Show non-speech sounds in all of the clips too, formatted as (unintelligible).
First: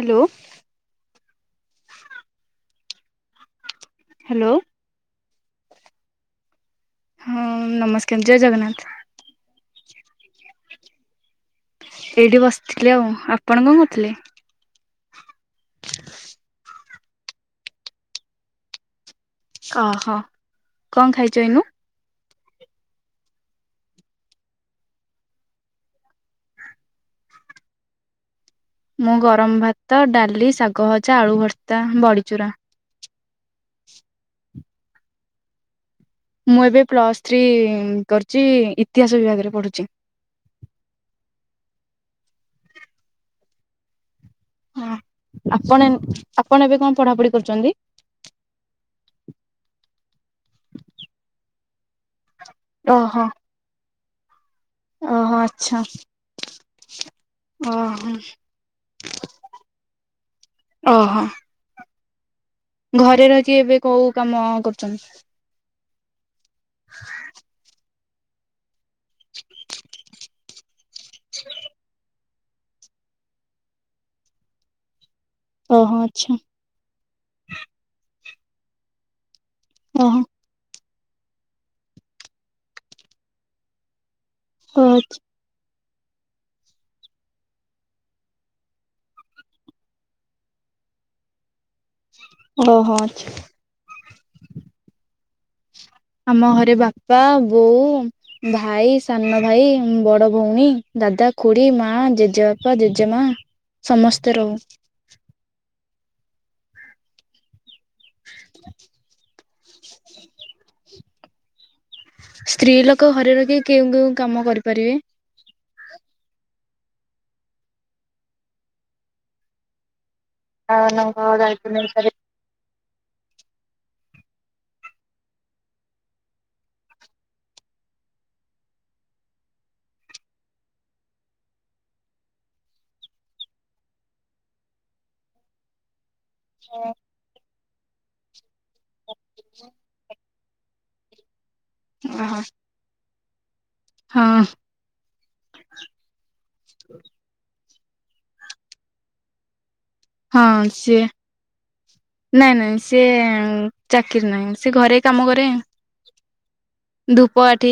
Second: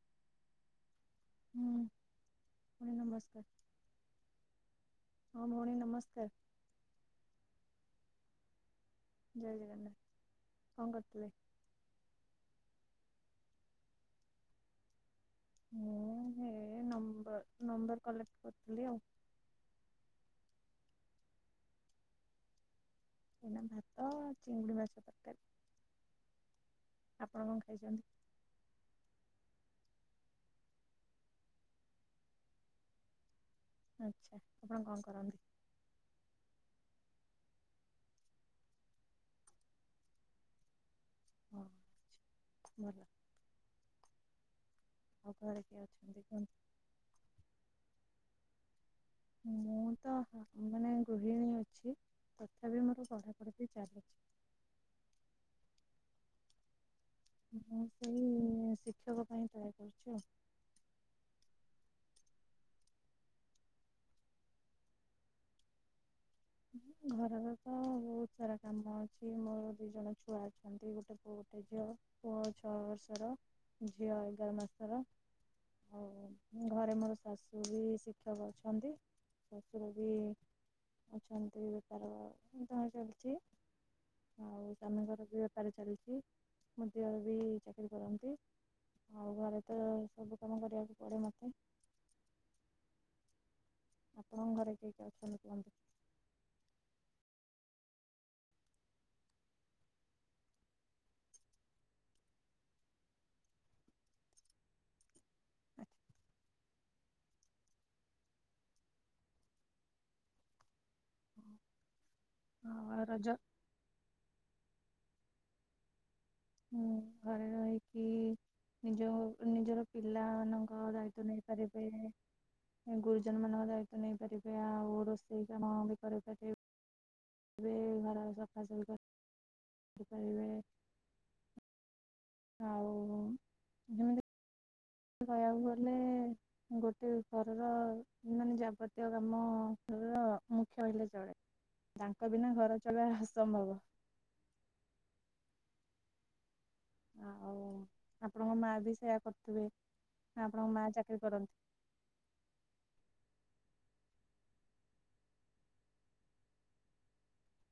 Hello. ହୁଁ ଆଜ୍ଞା ନମସ୍କାର। ହାଲୋ। ହଁ ଭଉଣୀ ନମସ୍କାର। ହଁ ନମସ୍କାର୍ ଜୟ ଜଗନ୍ନାଥ। ଜୟ ଜଗନ୍ନାଥ କଣ କରୁଥିଲେ? ଏଇଠି ବସିଥିଲି ଆଉ ଆପଣ କଣ କରୁଥିଲେ? ମୁଁ ହେ ନମ୍ବର ନମ୍ବର କଲେକ୍ଟ କରିଥିଲି ଆଉ। ଓହୋ କଣ ଖାଇଛ ଏଇନୁ ଏଇନା ଭାତ ଚିଙ୍ଗୁଡ଼ି ମାଛ ତରକାରୀ। ଆପଣ କଣ ଖାଇଚନ୍ତି? ମୁଁ ଗରମ ଭାତ ଡାଲି ଶାଗ ଭଜା ଆଳୁ ଭର୍ତା ବଡ଼ିଚୁରା। ଆଚ୍ଛା ଆପଣ କଣ କରନ୍ତି? ମୁଁ ଏବେ ପ୍ଲସ୍ ଥ୍ରୀ କରିଚି ଇତିହାସ ବିଭାଗରେ ପଢୁଛି। ହଁ ଭଲ। ଆଉ ଘରେ କିଏ ଆପଣ ଅଛନ୍ତି କୁହନ୍ତୁ? ଆପଣ ଏବେ କଣ ପଢାପଢି କରିଚନ୍ତି। ମୁଁ ତ ମାନେ ଗୃହିଣୀ ଓହୋ। ଚାଲୁଚି। ଓହୋ ଆଚ୍ଛା। ମୁଁ ଓହୋ ସେଇ ଶିକ୍ଷକ ପାଇଁ ଟ୍ରାଏ କରୁଚି ଆଉ। ଓହୋ। ଘରେ ରହିକି ଏବେ କୋଉ କାମ କରୁଛନ୍ତି? ଘରର ତ ବହୁତ୍ ସାରା କାମ ଅଛି ମୋର ଦି ଜଣ ଛୁଆ ଅଛନ୍ତି ଗୋଟେ ଗୋଟେ ପୁଅ ଗୋଟେ ଝିଅ ପୁଅ ଛଅ ବର୍ଷର ଝିଅ ଏଗାର ମାସର ଓହୋ ଆଉ ଆଚ୍ଛା ଘରେ ମୋର ଶାଶୁ ବି ଶିକ୍ଷକ ଅଛନ୍ତି ଶାଶୁର ବି ଓହୋ ଅଛନ୍ତି ବେପାର କଣ ଚାଲିଛି ଆଉ ଓହୋ ଆଚ୍ଛା ସ୍ଵାମୀଙ୍କର ବି ବେପାର ଚାଲିଛି ମ ଦିଅର ବି ଚାକିରି କରନ୍ତି। ଆଉ ଘରେ ତ ସବୁ କାମ କରିବାକୁ ପଡ଼େ ମୋତେ ଓହୋ ଆଛା ଆପଣଙ୍କ ଘରେ କିଏ କିଏ ଅଛନ୍ତି କୁହନ୍ତୁ? ଆମ ଘରେ ବାପା ବୋଉ ଭାଇ ସାନ ଭାଇ ବଡ ଭଉଣୀ ଦାଦା ଖୁଡି ମା ଜେଜେବାପା ଜେଜେମା ସମସ୍ତେ ରହୁ। (inaudible) ସ୍ତ୍ରୀ ଆଉ ଲୋକ ରଜ ଘରେ ରଖି କେଉ କେଉ କାମ କରିପାରିବେ? ମୁଁ ଘରେ ରହିକି ନିଜ ନିଜର ପିଲା ଛୁଆଙ୍କ ଓହୋ ଦାୟିତ୍ଵ ନେଇପାରିବେ। ଗୁରୁଜନ ମାନଙ୍କ ଦାୟିତ୍ୱ ନେଇପାରିବେ ଆଉ ରୋଷେଇ କାମ ବି କରିପାରିବେ। ବେ ଘର ସଫାସଫି କରିପାରିବେ। ଆଉ ଯେମିତି କହିବାକୁ ଗଲେ ଗୋଟେ ଘରର ମାନେ ଯାବତୀୟ କାମ ଘରର କହିଲେ ଚଳେ ତାଙ୍କ ବିନା ଘର ଚଳିବା ଅସମ୍ଭବ। ହଁ। ଆ-ଆଉ ଆପଣଙ୍କ ମା ବି ସେୟା କରୁଥିବେ। ହଁ, ଆପଣଙ୍କ ମା ସିଏ। ଚାକିରି କରନ୍ତି ନାଇଁ ନାଇଁ ସିଏ ଚାକିରି ନାହିଁ ସି ଘରେ କାମ କରିବେ। ଧୂପ କାଠି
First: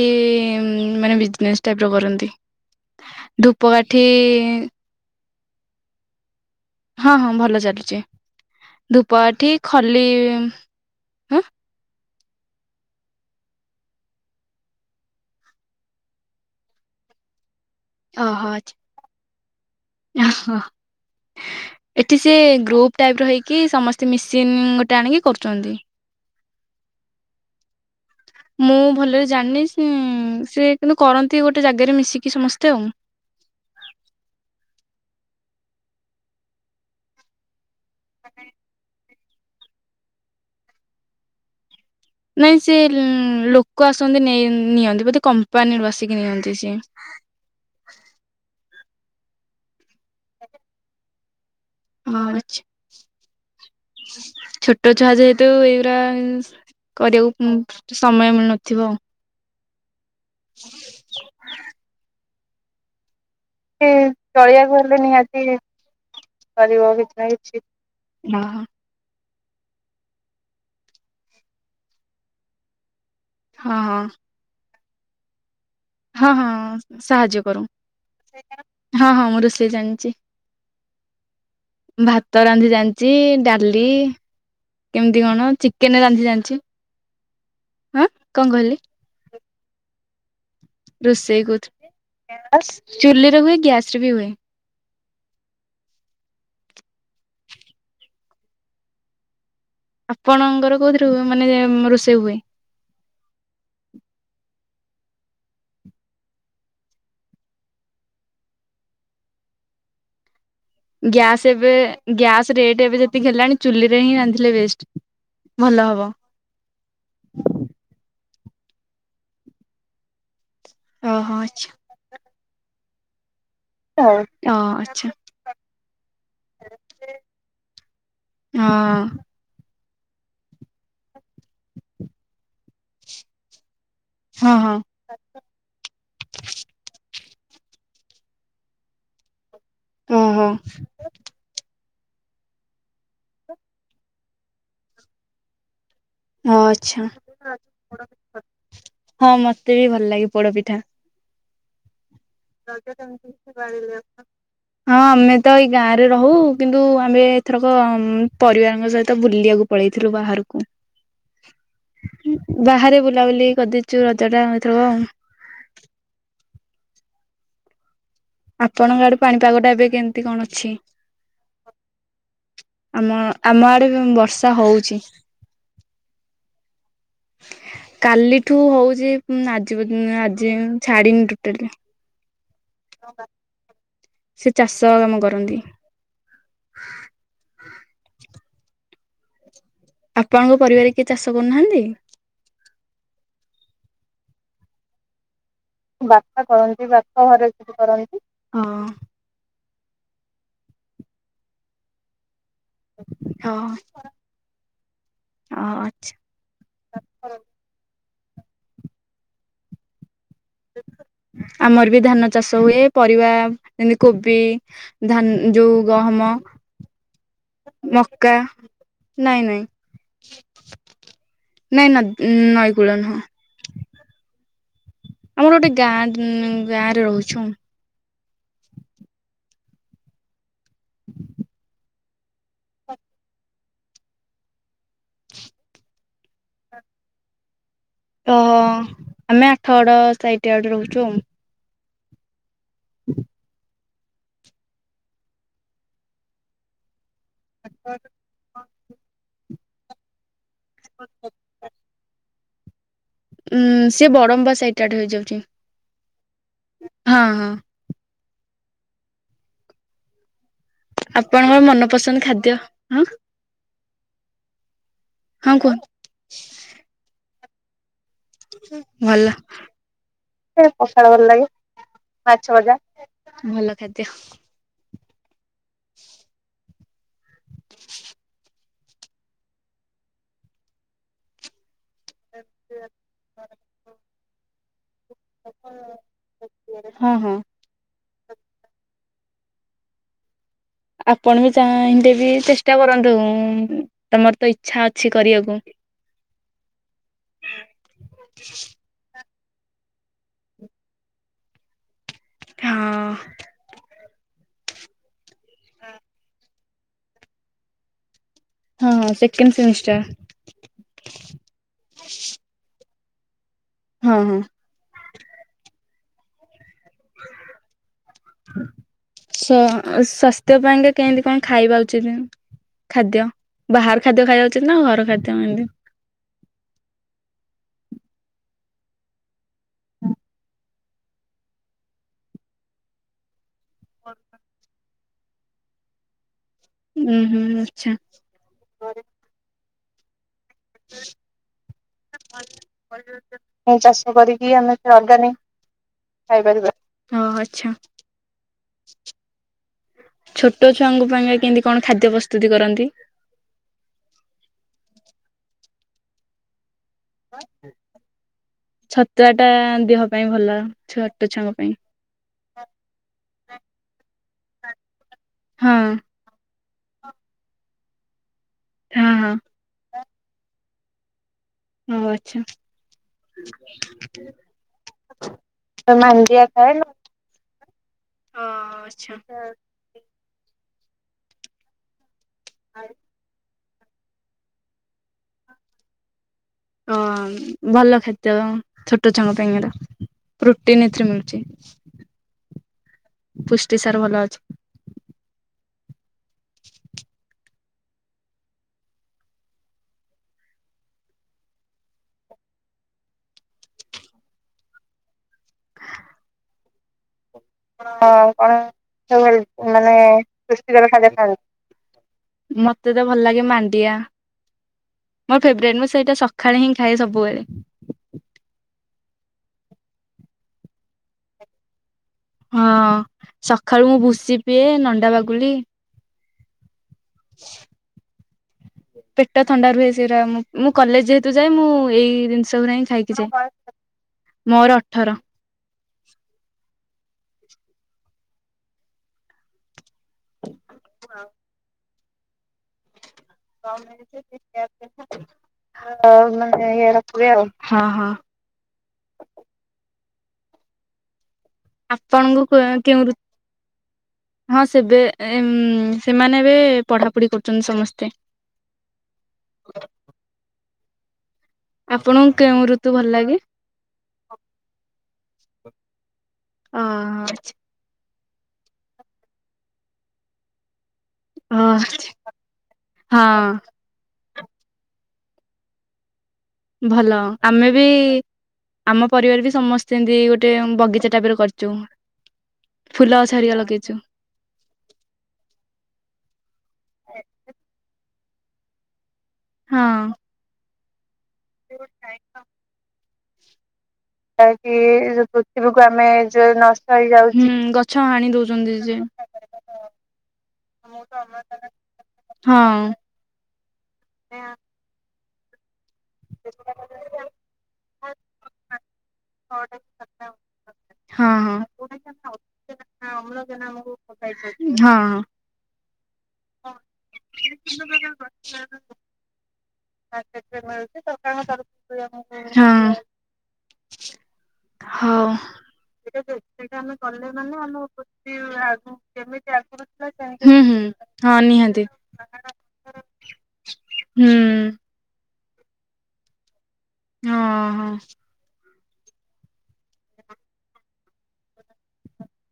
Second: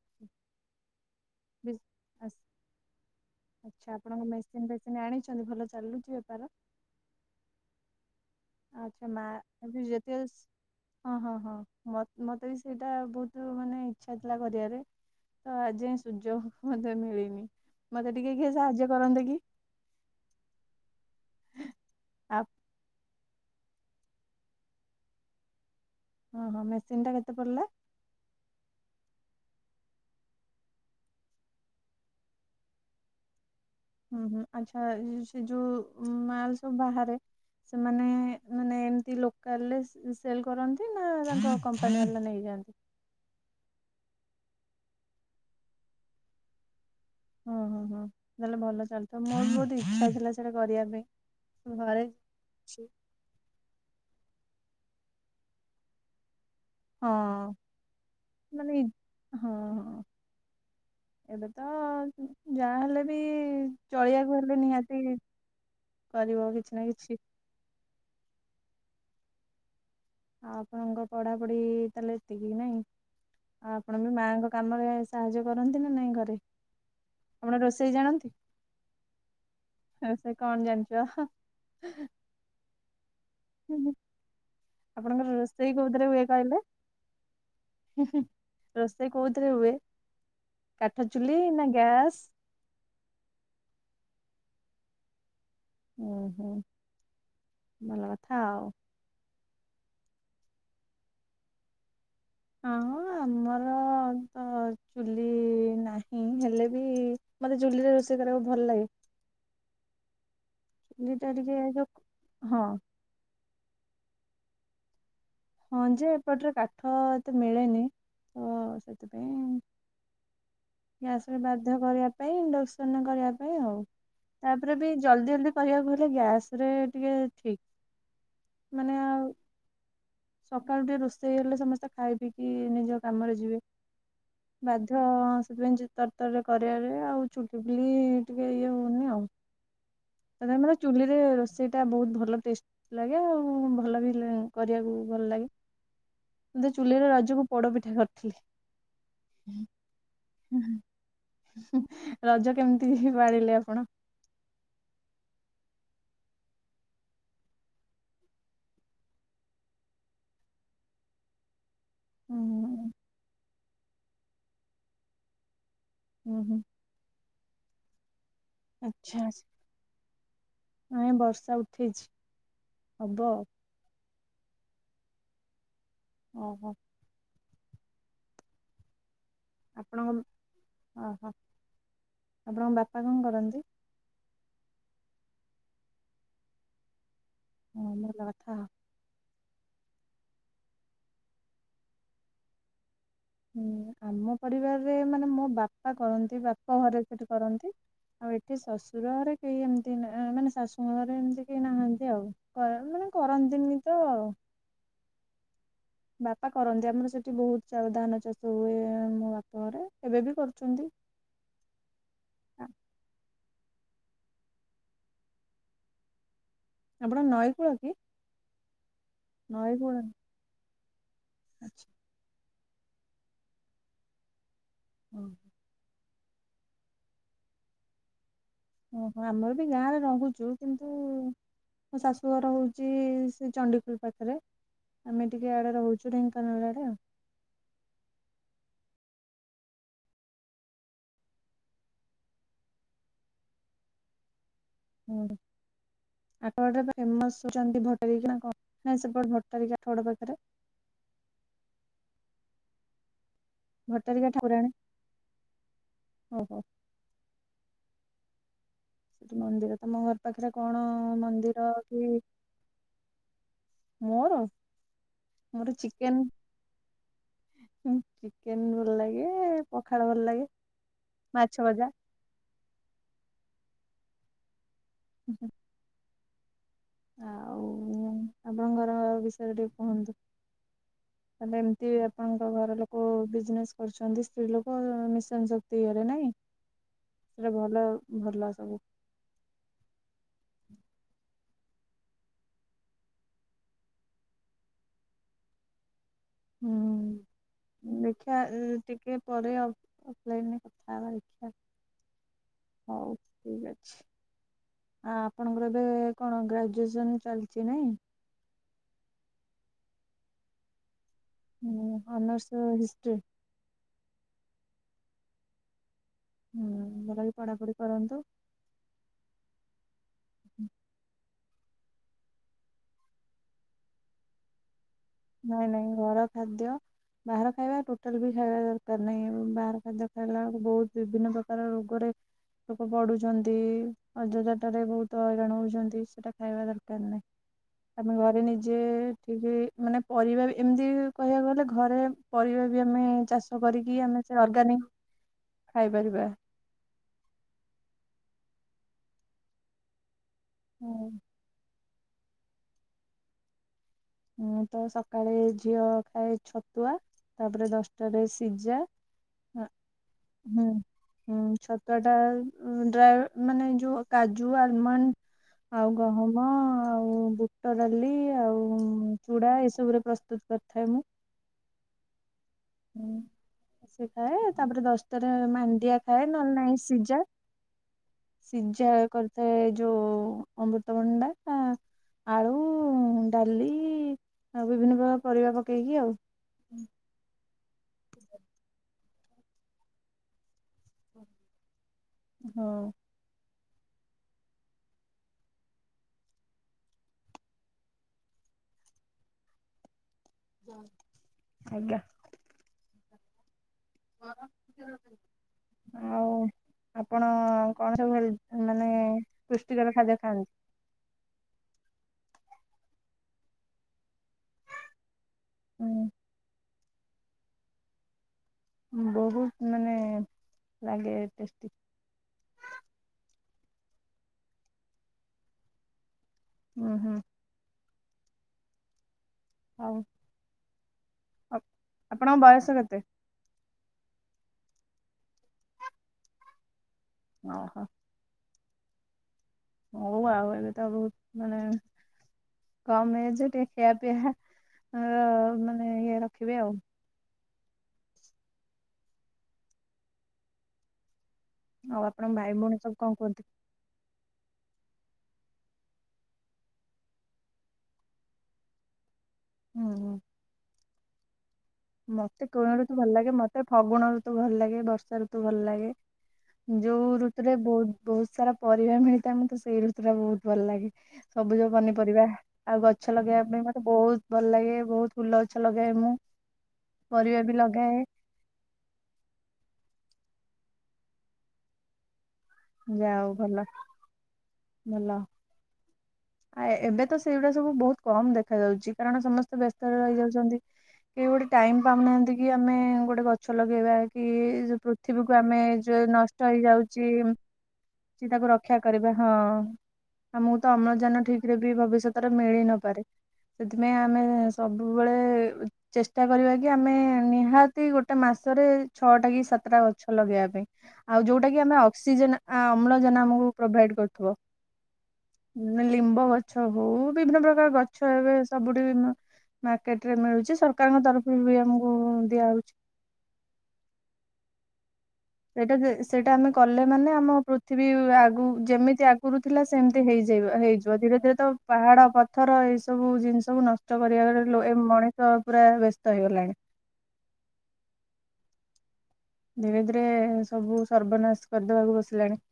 ମାନେ ବିଜନେସ୍ ଟାଇପ୍ ର କରନ୍ତି। ବି ଧୂପକାଠି ସେ ଜାଣିଛନ୍ତି ଭଲ ଚାଲୁଛି ବେପାର। ହଁ, ହଁ ଭଲ ଚାଲୁଛି ଆଚ୍ଛା ଧୂପ ମା କାଠି ଏବେ ଖଲି ଯେତେ ହଁ, ହଁ, ହଁ ମତେ ବି ସେଇଟା ବହୁତ ମାନେ ଇଛା ଥିଲା କରିବାରେ। ତ ଆକି ସୁଯୋଗ ମତେ ମିଳିନି ମତେ ଟିକେ କିଏ ସାହାଯ୍ୟ କରନ୍ତେ କି। ଓହୋ ଏଠି ସେ ଆ ଗଗ୍ରପୁ ଟାଇପ୍ ର ହେଇକି ସମସ୍ତେ ମିେସିନ୍ ଗୋଟେ ଆଣିକି କରୁଛନ୍ତି। ହଁ ହଁ ମେସିନ୍ ଟା କେତେ ପଡ଼ିଲା? (inaudible) ମୁଁ ଭଲରେ ଜାଣିନି ସେ ସେ କିନ୍ତୁ କରନ୍ତି ଗୋଟେ ଜାଗାରେ ମିଶିକି ସମସ୍ତେ ଆଉ। ହୁଁ ହୁଁ ଆଚ୍ଛା ସେ ଯୋଉ ମାଲ ସବୁ ବାହାରେ ସେମାନେ ମାନେ ଏମତି ଲୋକାଲ ରେ ସେଲ୍ କରନ୍ତି ନହଲେ ତାଙ୍କ କମ୍ପାନୀ ନାଇଁ ନେଇଯାଆନ୍ତି? ସେି ଲୋକ ଆସନ୍ତି ନି -ନିଅନ୍ତି ବୋଧେ କମ୍ପାନୀରୁ ବସିକି ନିଅନ୍ତି ସି ଓହୋ ହଁ ତାହେଲେ ଭଲ ଚାଲଥିବ ମୋର ବି ବହୁତ୍ ଇଚ୍ଛା ଥିଲା ସେଟା କରିବା ପାଇଁ। ଘରେ ହଁ, ଅଛି ଆଛା ଛୋଟ ଛୁଆ ଯେହେତୁ ଏଇଗୁରା ହଁ କରିବାକୁ ସମୟ ମାନେ ମିଳୁନଥିବ ଆଉ। ହଁ, ହଁ ଏବେ ତ ଯାହାହଲେ ବି ଚଳିବାକୁ ହେଲେ ନିହାତି କରିବ କିଛି ନା କିଛି ଛି, ହଁ, ହ ଆଉ ଆପଣଙ୍କ ପଢାପଢି ତାହେଲେ ଏତିକି ନାହିଁ ଆଉ ହଁ ଆପଣ ହଁ ବି ମାଙ୍କ କାମରେ ଆଶି ସାହାଯ୍ୟ କରନ୍ତି ନା ନାଇଁ ହଁ ଘରେ ହଁ ହଁ ସାହାଯ୍ୟ ଆପଣ କରୁ। ରୋଷେଇ ଜାଣନ୍ତି। ହଁ ହଁ ମୁଁ ରୋଷେଇ ଜାଣିଛି ରୋଷେଇ କଣ ଜାଣିଛ ହ ଭାତ ରାନ୍ଧି ଜାଣିଛି ଡା ଡାଲି କେମିତି ଆପଣଙ୍କର କଣ ରୋଷେଇ ଚିକେନ୍ କୋଉଥିରେ ହୁଏ ରାନ୍ଧି କହିଲେ? ଜଣିଛି। ହୁଁ କଣ କହିଲେ। ରୋଷେଇ କୋଉଥିରେ ହୁଏ? କାଠ ଚୁଲି ରୋଷେଇ ନା କଉଥିରେ ଗ୍ୟାସ୍? ହୁଏ, ଚୁଲିରେ ହୁଏ, ଗ୍ୟାସ ରେ ବି ହୁଏ? ଉ, ହୁଁ ଭଲ କଥା ଆଉ। ଆପଣଙ୍କର କୋଉଥିରେ ହୁଏ ମାନେ ରୋଷେଇ ହୁଏ? ଆମ ଆମର ତ ଚୁଲି ନାହିଁ। ହେଲେ ବି ମତେ ଚୁଲି ରେ ରୋଷେଇ କରିବାକୁ ଭଲ ଲାଗେ। ଚୁଲିଟା ଗ୍ୟାସ୍ ଟିକେ ଏବେ ଯୋଉ ଗ୍ୟାସ ହଁ ରେଟ ଏବେ ଯେତିକି ହେଲାଣି ଚୁଲିରେ ହିଁ ରାନ୍ଧିଲେ ବେଷ୍ଟ। ଭଲ ହଁ ହବ ଯେ ଏପଟରେ କାଠ ଏତେ ମିଳେନି ତ ସେଥିପାଇଁ ଗ୍ୟାସ ଓହୋ ରେ ଆଚ୍ଛା ବାଧ୍ୟ କରିବା ପାଇଁ ଇଣ୍ଡକ୍ସନ କରିବା ପାଇଁ ଆଉ। ଓ ତାପରେ ବି ଆଚ୍ଛା ଜଲଦି ଜଲଦି କରିବାକୁ ହେଲେ ଗ୍ୟାସ୍ ରେ ଟିକେ ଠିକ। ମାନେ ହଁ ଆଉ ସକାଳୁ ଟିକେ ରୋଷେଇ ହେଲେ ସମସ୍ତେ ଖାଇ ପି କିି ନିଜ କାମରେ ଯିବେ ହଁ ହଁ ବାଧ୍ୟ ତ ସେଥିପାଇଁ ଯେ ତର ତରରେ କରିବାରେ ଆଉ ଚୁଲି ବୁଲି ଟିକେ ଇଏ ହଉନି ଆଉ। ଓହୋ ତା ଦେହରେ ଆମର ଚୁଲିରେ ରୋଷେଇ ଟା ବହୁତ ଭଲ ଟେଷ୍ଟ ଲାଗେ ଆଉ ଭଲ ବି କରିବାକୁ ଭଲ ଲାଗେ। ଓ କିନ୍ତୁ ଆଚ୍ଛା ଚୁଲିରେ ରଜକୁ ପୋଡ ପିଠା କରିଥିଲି। ତେ ବି ଭଲ ଲାଗେ ପୋ ରଜ କେମିତି ପାଳିଲେ ଆପଣ? ହଁ ଆମେ ତ ଏଇ ଗାଁରେ ରହୁ କିନ୍ତୁ ଆମେ ଏଥରକ ପରିବାରଙ୍କ ସହିତ ବୁଲିବାକୁ ପଳେଇଥିଲୁ ବାହାରକୁ। ହୁଁ। ହୁଁ। ବାହାରେ ବୁଲାବୁଲି କରିଦେଇଚୁ ରଜଟା ହେଥିବ ଆଉ। ହୁଁ ହୁଁ। ଆପଣଙ୍କ ଆଡେ ଆଚ୍ଛା। ପାଣିପାଗ ଟା ଏବେ କେମିତି କଣ ଅଛି? ନାଇଁ ବର୍ଷା ଉଠେଇଛି ଆମ ହବ। ଆମ ଆଡେ ବି ବର୍ଷା ହଉଚି। ଓହୋ। କାଲିଠୁ ହଉଚି ଉଁ ଆଜି ପଜ ଆପଣଙ୍କ ଆଜି ଛାଡିନି ଓହୋ ଟୋଟାଲି। ଆପଣଙ୍କ ବାପା କଣ କରନ୍ତି? ସେ ଚାଷ କାମ କରନ୍ତି। ହୁଁ ଭଲ କଥା। ଆପଣଙ୍କ ପରିବାରେ କିଏ ଚାଷ କରୁନାହାଁନ୍ତି? ହୁଁ ଆମ ପରିବାରରେ ମାନେ ମୋ ବାପ ବାପା କରନ୍ତି ବାପ ଘରେ ସେଠି କରନ୍ତି ଆଉ ଏଠି ହଁ ଶଶୁର ଘରେ କେହି ଏମିତି ମାନେ ଶାଶୁଙ୍କ ଘରେ ଏମିତି କେହି ନାହାନ୍ତି ଆଉ। କର ମାନେ କରନ୍ତିନି ତ ଆଉ। ଓ ଆଛା ବାପା କରନ୍ତି ଆମର ସେଇଠି ବହୁତ ଚ ଧାନ ଚାଷ ହୁଏ ମୋ ବାପ ଘରେ ଏବେ ବି କରୁଚନ୍ତି। ଆମର ବି ଧାନ ଚାଷ ହୁଏ ପରିବା ଯେମିତି କୋବି ଧାନ ଯୋଉ ଗହମ ଆପଣ ନଈକୂଳ କି? କା ନଈ କୂଳ ନାଇଁ ନ ନଈକୂଳ ନୁହଁ। ହୁଁ। ଆମର ଗୋଟେ ଗାଁ ଗାଁରେ ରହୁଚୁ। ଓହୋ ଆମର ବି ଗାଁ ରେ ରହୁଚୁ କିନ୍ତୁ (inaudible) ମୋ ଶାଶୁଘର ହଉଛି ସେ ଚଣ୍ଡିଖୋଲ ପାଖରେ ଆମେ ଟିକେଆଡେ ରହୁଛୁ ଢେଙ୍କାନାଳ ଆଡ ଆଉ। ତ ଆମେ ଆଠ ଗଡ଼ ସାଇଟ ଆଡେ ରହୁଛୁଆଉ। (inaudible) ହୁଁ ଆଠ ଗଟେ ଫେମସଉଛନ୍ତି ଭଟର କିନା କଣ? ହଁ ସେପଟ ଭଟାରିକା ଆଠ ବଟା ପାଖରେ। ହ (unintelligible) ଉଁ ସେ ଭଟ୍ଟାରିକା ବଡମ୍ବା ଠାକୁରାଣୀ ସଇଟଆଡ଼େ ହେଇଯାଉଛି ଓହୋ। ହଁ ହଁ। ସେଠି ମନ୍ଦିର ତମ ଘର ପାଖରେ କଣ ହ ଆପଣଙ୍କର ମନ୍ଦିର କି ମନପସନ୍ଦ ଖାଦ୍ୟ ହଁ ମୋର ହଁ ମୋର କୁହ ଚିକେନ ଚିକେନ ଭଲ ଲାଗେ ପଖାଳ ଭଲ ଲାଗେ ମାଛ ଭଜା ମାଛ ଭଜା ଭଲ ଖାଦ୍ୟ ହୁଁ ହୁଁ। (inaudible) ଆପଣଙ୍କର ବିଷୟରେ ଟିକେ କୁହନ୍ତୁ? ତାଲେ ଏମତି ଆପଣଙ୍କ ଘର ଲୋକ ବିଜନେସ କରୁଛନ୍ତି ସ୍ତ୍ରୀ ଲୋକ ନ ଶକ୍ତି ଇରେ ନାଇଁ ହଁ ହଁ ସେଟା ଭଲ ଭଲ ସବୁ ଆପଣ ବି ଚାହିଁଲେ ବି ଚେଷ୍ଟା କରନ୍ତୁ ତମର ତ ଇଚ୍ଛା ଅଛି କରିବାକୁ ହୁଁ ଦେଖୀ ବା ଉ ଟିକେ ପରେ ଅଫଲାଇନରେ କଥା ହେବା ଦେଖିବା। ହଁ ହଉ ଠିକ ଅଛି। ଆ ଆପଣଙ୍କର ଏବେ କଣ ଗ୍ରାଜୁଏସନ୍ ଚାଲିଛି ନାହିଁ? ହଁ ସେକେଣ୍ଡ ସେମିଷ୍ଟାର। ହଁ ଅନନର୍ସ ହିଷ୍ଟ୍ରି। ହଁ ହଁ। ହୁଁ ଭଲ ବିି ପଢାପଢି କରନ୍ତୁ ସ୍ୱାସ୍ଥ୍ୟ ପାଇଁକା କେମିତି କଣ ଖାଇବା ଉଚିତ ନୁହଁ ଖାଦ୍ୟ ବାହାର ଖାଦ୍ୟ ଖାଇବାଉଚଛନ୍ତି ନା ଘର ଖାଦ୍ୟ ଏମିତି ନାଇଁ ନାଇଁ ଘର ଖାଦ୍ୟ ବାହାର ଖାଇବା ଟୋଟାଲ ବି ଖାଇବା ଦରକାର ନାହିଁ ଏବଂ ବାହାର ଖାଦ୍ୟ ଖାଇଲା ବେଳକୁ ବହୁତ ବିଭିନ୍ନ ପ୍ରକାର ରୋଗରେ ଲୋକ ପଡୁଛନ୍ତି ଅଯଯ ଥା ରେ ବହୁତ ହଇରାଣ ହଉଛନ୍ତି ସେଟା ଖାଇବା ଦରକାର ଦରକାର ଉୁଁ ନାଇଁ ହୁଁ ଆଚ୍ଛା ଆମେ ଘରେ ନିଜେ ଠିକ ମାନେ ପରିବା ଏମିତି କହିବାକୁ ଗଲେ ଘରେ ପରିବା ବି ଆମେ ଚାଷ କରିକି ଆମେ ସେ ଅର୍ଗାନିକ ଖାଇପାରିବା। ଓ ଆଛା ଛୋଟ ହୁଁ। ଛୁଆଙ୍କ ପାଇଁ କେମିତି କଣ ଖାଦ୍ୟ ପ୍ରସ୍ତୁତି କରନ୍ତି? ହୁଁ ତ ସକାଳେ ଝିଅ ଖାଏ ଛତୁଆ ତାପରେ ଦଶଟାରେ ସିଜା ଛତୁଆ ଟା ଦେହ ପାଇଁ ଭଲ ଛୁଆ ହୁଁ ଛତ ଟା ଡ୍ରା ମାନେ ଯୋଉ କାଜୁ ଆଲମଣ୍ଡ ହଁ ଆଉ କହଁ ମ ଆଉ ବୁଟ ଡାଲି ଆଉ ହଁ ହଁ ଚୁଡ଼ା ଏସବୁରେ ପ୍ରସ୍ତୁତ କରିଥାଏ ମୁଁ। ଓ ଆଚ୍ଛା। ହୁଁ। ସେ ଖାଏ ତାପରେ ଦଶଟାରେ ମାଣ୍ଡିଆ ଖାଏ ନହେଲେ ନାଇଁ ସିଯା। ହଁ ସିଜା ଆଚ୍ଛା। କରିଥାଏ ଯୋଉ ଅମୃତଭଣ୍ଡା ତା ଆଳୁ? ଡାଲି ଆଉ ବିଭିନ୍ନ ପ୍ରକାର ପରିବା ପକେଇକି ଆଉ। ହ ଭଲ ଖାଦ୍ୟ ଛୋଟ ଛଆଙ୍କ ପାଇଁ ଏଟା। ପ୍ରୁଟିନ ଏଥିରେ ମିଳୁଚି। ହଁ। ପୁଷ୍ଟି ସାରଭଲ ଅଛି। ଆଜ୍ଞା। ଆଉ ଆପଣ? କଣ ସବୁ ଘ ମାନେ ପୁଷ୍ଟିକର ଖାଦ୍ୟ ଖାଆ? ପୁଷ୍ଟିସାର ଖାଦ୍ଯ ଖାଆନ୍ତି। ମତେ ତ ଭଲ ଲାଗେ ମାଣ୍ଡିଆ। ମୋର ଫେବ୍ରେଟ। ମୁଁ ସେଇଟା ସକାଳେ ହିଁ ଖାଏ ସବୁବେଳେ। ମୁଁ ବହୁତ ମାନେ ଲାଗେ ଟେଷ୍ଟି। ହଁ ସକାଳୁ ମୁଁ ଭୁଷି ପିଏ ନଣ୍ଡା ବାଗୁଲି। ହୁଁ ହୁଁ। (unintelligible) ପେଟ ଥଣ୍ଡା ରୁହେ ହଉ। ସେରା। ମୁଁ ମୁଁ କଲେଜ ଯେହେତୁ ଯାଏ ମୁଁ ଏଇ ଆପଣଙ୍କ ଜିନିଷ ବୟସ ଗୁରା ହଁ କେତେ? ଖାଇକି ଯାଏ। ମୋର ଅଠର। ଓହ। ହଉ ଆଉ ଏବେ ତ ବହୁତ ମାନେ କମ ଏଜେ। ଖିଆ ପିଆ ମାନେ ଇଏ ରଖିବେ ଆଉ। ରଖିବି ଆଉ ହଁ ହଁ। (inaudible) ଆଉ ଆପଣଙ୍କ ଆପଣଙ୍କୁ ଭାଇ କେ ଭଉଣୀ ସବୁ କେଉଁ କଣ ଋତୁ? କୁହନ୍ତି? ହଁ ସେବେ ସେମାନେ ଏବେ ପଢ଼ାପଢ଼ି କରୁଛନ୍ତି ସମସ୍ତେ। ହୁଁ ହୁଁ। ମତେ କଣ ଋତୁ ଭଲ ଲାଗେ ମତେ ଫଗୁଣ ଋତୁ ଭଲ ଲାଗେ ବର୍ଷା ଋତୁ ଭଲ ଲାଗେ। ଅ ଯୋଉ ଋତୁରେ ବହୁତ ବହୁତ ସାରା ପରିବା ମିଳିଥାଏ ମତେ ସେଇ ଋତୁ ଟା ବହୁତ ଭଲ ଲାଗେ। ସବୁଜ ପନିପରିବା ଆଉ ଗଛ ଲଗେଇବା ହଁ ପାଇଁ? ବହୁତ ଭଲ ଲାଗେ ବହୁତ ଫୁଲ ଗଛ ଲଗାଏ ମୁଁ। ଭଲ ପରିବା ଆମେ ବି? ଲଗାଏ ଆମ ପରିବାର ବି ସମସ୍ତେ ଏମତି ଗୋଟେ ବଗିଚା ଟାଇପର କରିଚୁ। ଯାହା ଫୁଲ ହଉ ଗଛ ହେରିକା ଭଲ ଲଗେଇଚୁ। ଭଲ। ଆ ଏବେ ତ ସେଇଗୁଡା ସବୁ ବହୁତ କମ ଦେଖା ଯାଉଚି କାରଣ ସମସ୍ତେ ହଁ। ବ୍ୟସ୍ତରେ ରହିଯାଉଛନ୍ତି। କେଈ ଗୋଟେ ଟାଇମ ପାଉନାହାନ୍ତି କି ଆମେ ଗୋଟେ ଗଛ ଲଗେଇବା। କି (unintelligible) ପୃଥିବୀକୁ ଆମେ ଯୋଉ ନଷ୍ଟ ହେଇଯାଉଚି ଗଛ ହାଣି ସେ ତାକୁ ଦଉଛନ୍ତି ରକ୍ଷା? ଯେ କରିବା ହଁ ଆମକୁ ତ ଅମ୍ଳଜାନ? ଠିକ ରେ ବି ଭବିଷ୍ୟତରେ ହଁ ମିଳି ନପାରେ ସେଥିପାଇଁ ଆମେ ସବୁବେଳେ? ଚେଷ୍ଟା କରିବା କି ଆମେ ନିହାତି ଗୋଟେ ମାସରେ? ଛଅଟା କି ସାତଟା ଗଛ ଲଗେଇବା ପାଇଁ ଆଉ ହଁ ଯୋଉଟା ହଁ। କି ଆମେ ଅକ୍ସିଜେନ? ଆ ଅମ୍ଳଜାନ ଆମକୁ ପ୍ରୋଭାଇଡ୍ ହଁ କରୁଥିବ। ହଁ। ଲିମ୍ବ ଗଛ ହଉ ବିଭିନ୍ନ ପ୍ରକାର ଗଛ ଏବେ ସବୁଠି ମାର୍କେଟରେ ମିଳୁଚି। ସେ ସରକାରଙ୍କ ତରଫରୁ ବି ଆମକୁ ଦିଆହଉଚି। ହଉ। ସେଇଟା ଯେ ସେଇଟା ଆମେ କଲେ ମାନେ ଆମ ପୃଥିବୀ ଆଗ ଯେମିତି ଆଗରୁ ଥିଲା ସେମିତି ହେଇଯାଇପାରେ ହୁଁ ହୁଁ ହେଇଯିବ ଧୀରେ ଧୀରେ ହଁ ତ ନିହାତି ପାହାଡ ପ ଥର ଏଇ ସବୁ ଜିନିଷକୁୁ ନଷ୍ଟ ହୁଁ କରିବାରେ ଏ ମଣିଷ ପୁରା ବ୍ୟସ୍ତ ହେଇଗଲାଣି। ହଁ ହଁ। ଧୀରେ ଧୀରେ ସବୁ ସର୍ବନାଶ କରିଦବାକୁ ବସିଲେଣି।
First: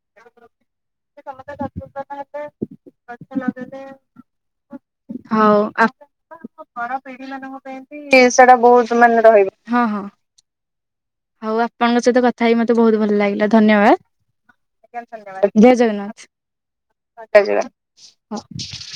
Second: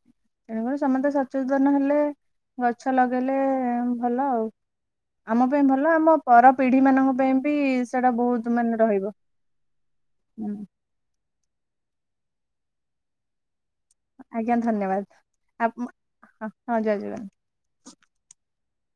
ତେଣୁକରି ସମସ୍ତେ ସଚେତନ ହେଲେ ଗଛ ଲଗେଇଲେ ଭଲ ଆଉ। ଆମ ପାଇଁ ହଉ ଭଲ ଆ ଆମ ପର ପିଢି ମାନଙ୍କ ପାଇଁ ବି ସେଟା ବହୁତ ମାନେ ରହିବ। ହଁ ହଁ ହୁଁ ହଉ ଆପଣଙ୍କ ସହିତ କଥା ହେଇ ମତେ ବହୁତ ଭଲ ଲାଗିଲା। ଧନ୍ୟବାଦ ଆଜ୍ଞା ଜୟ ଧନ୍ୟବାଦ ଜଗନ୍ନାଥ ଜୟ ଆପ- ହଁ ହଁ, ଜୟ ଜଗନ୍ନାଥ। ହଁ।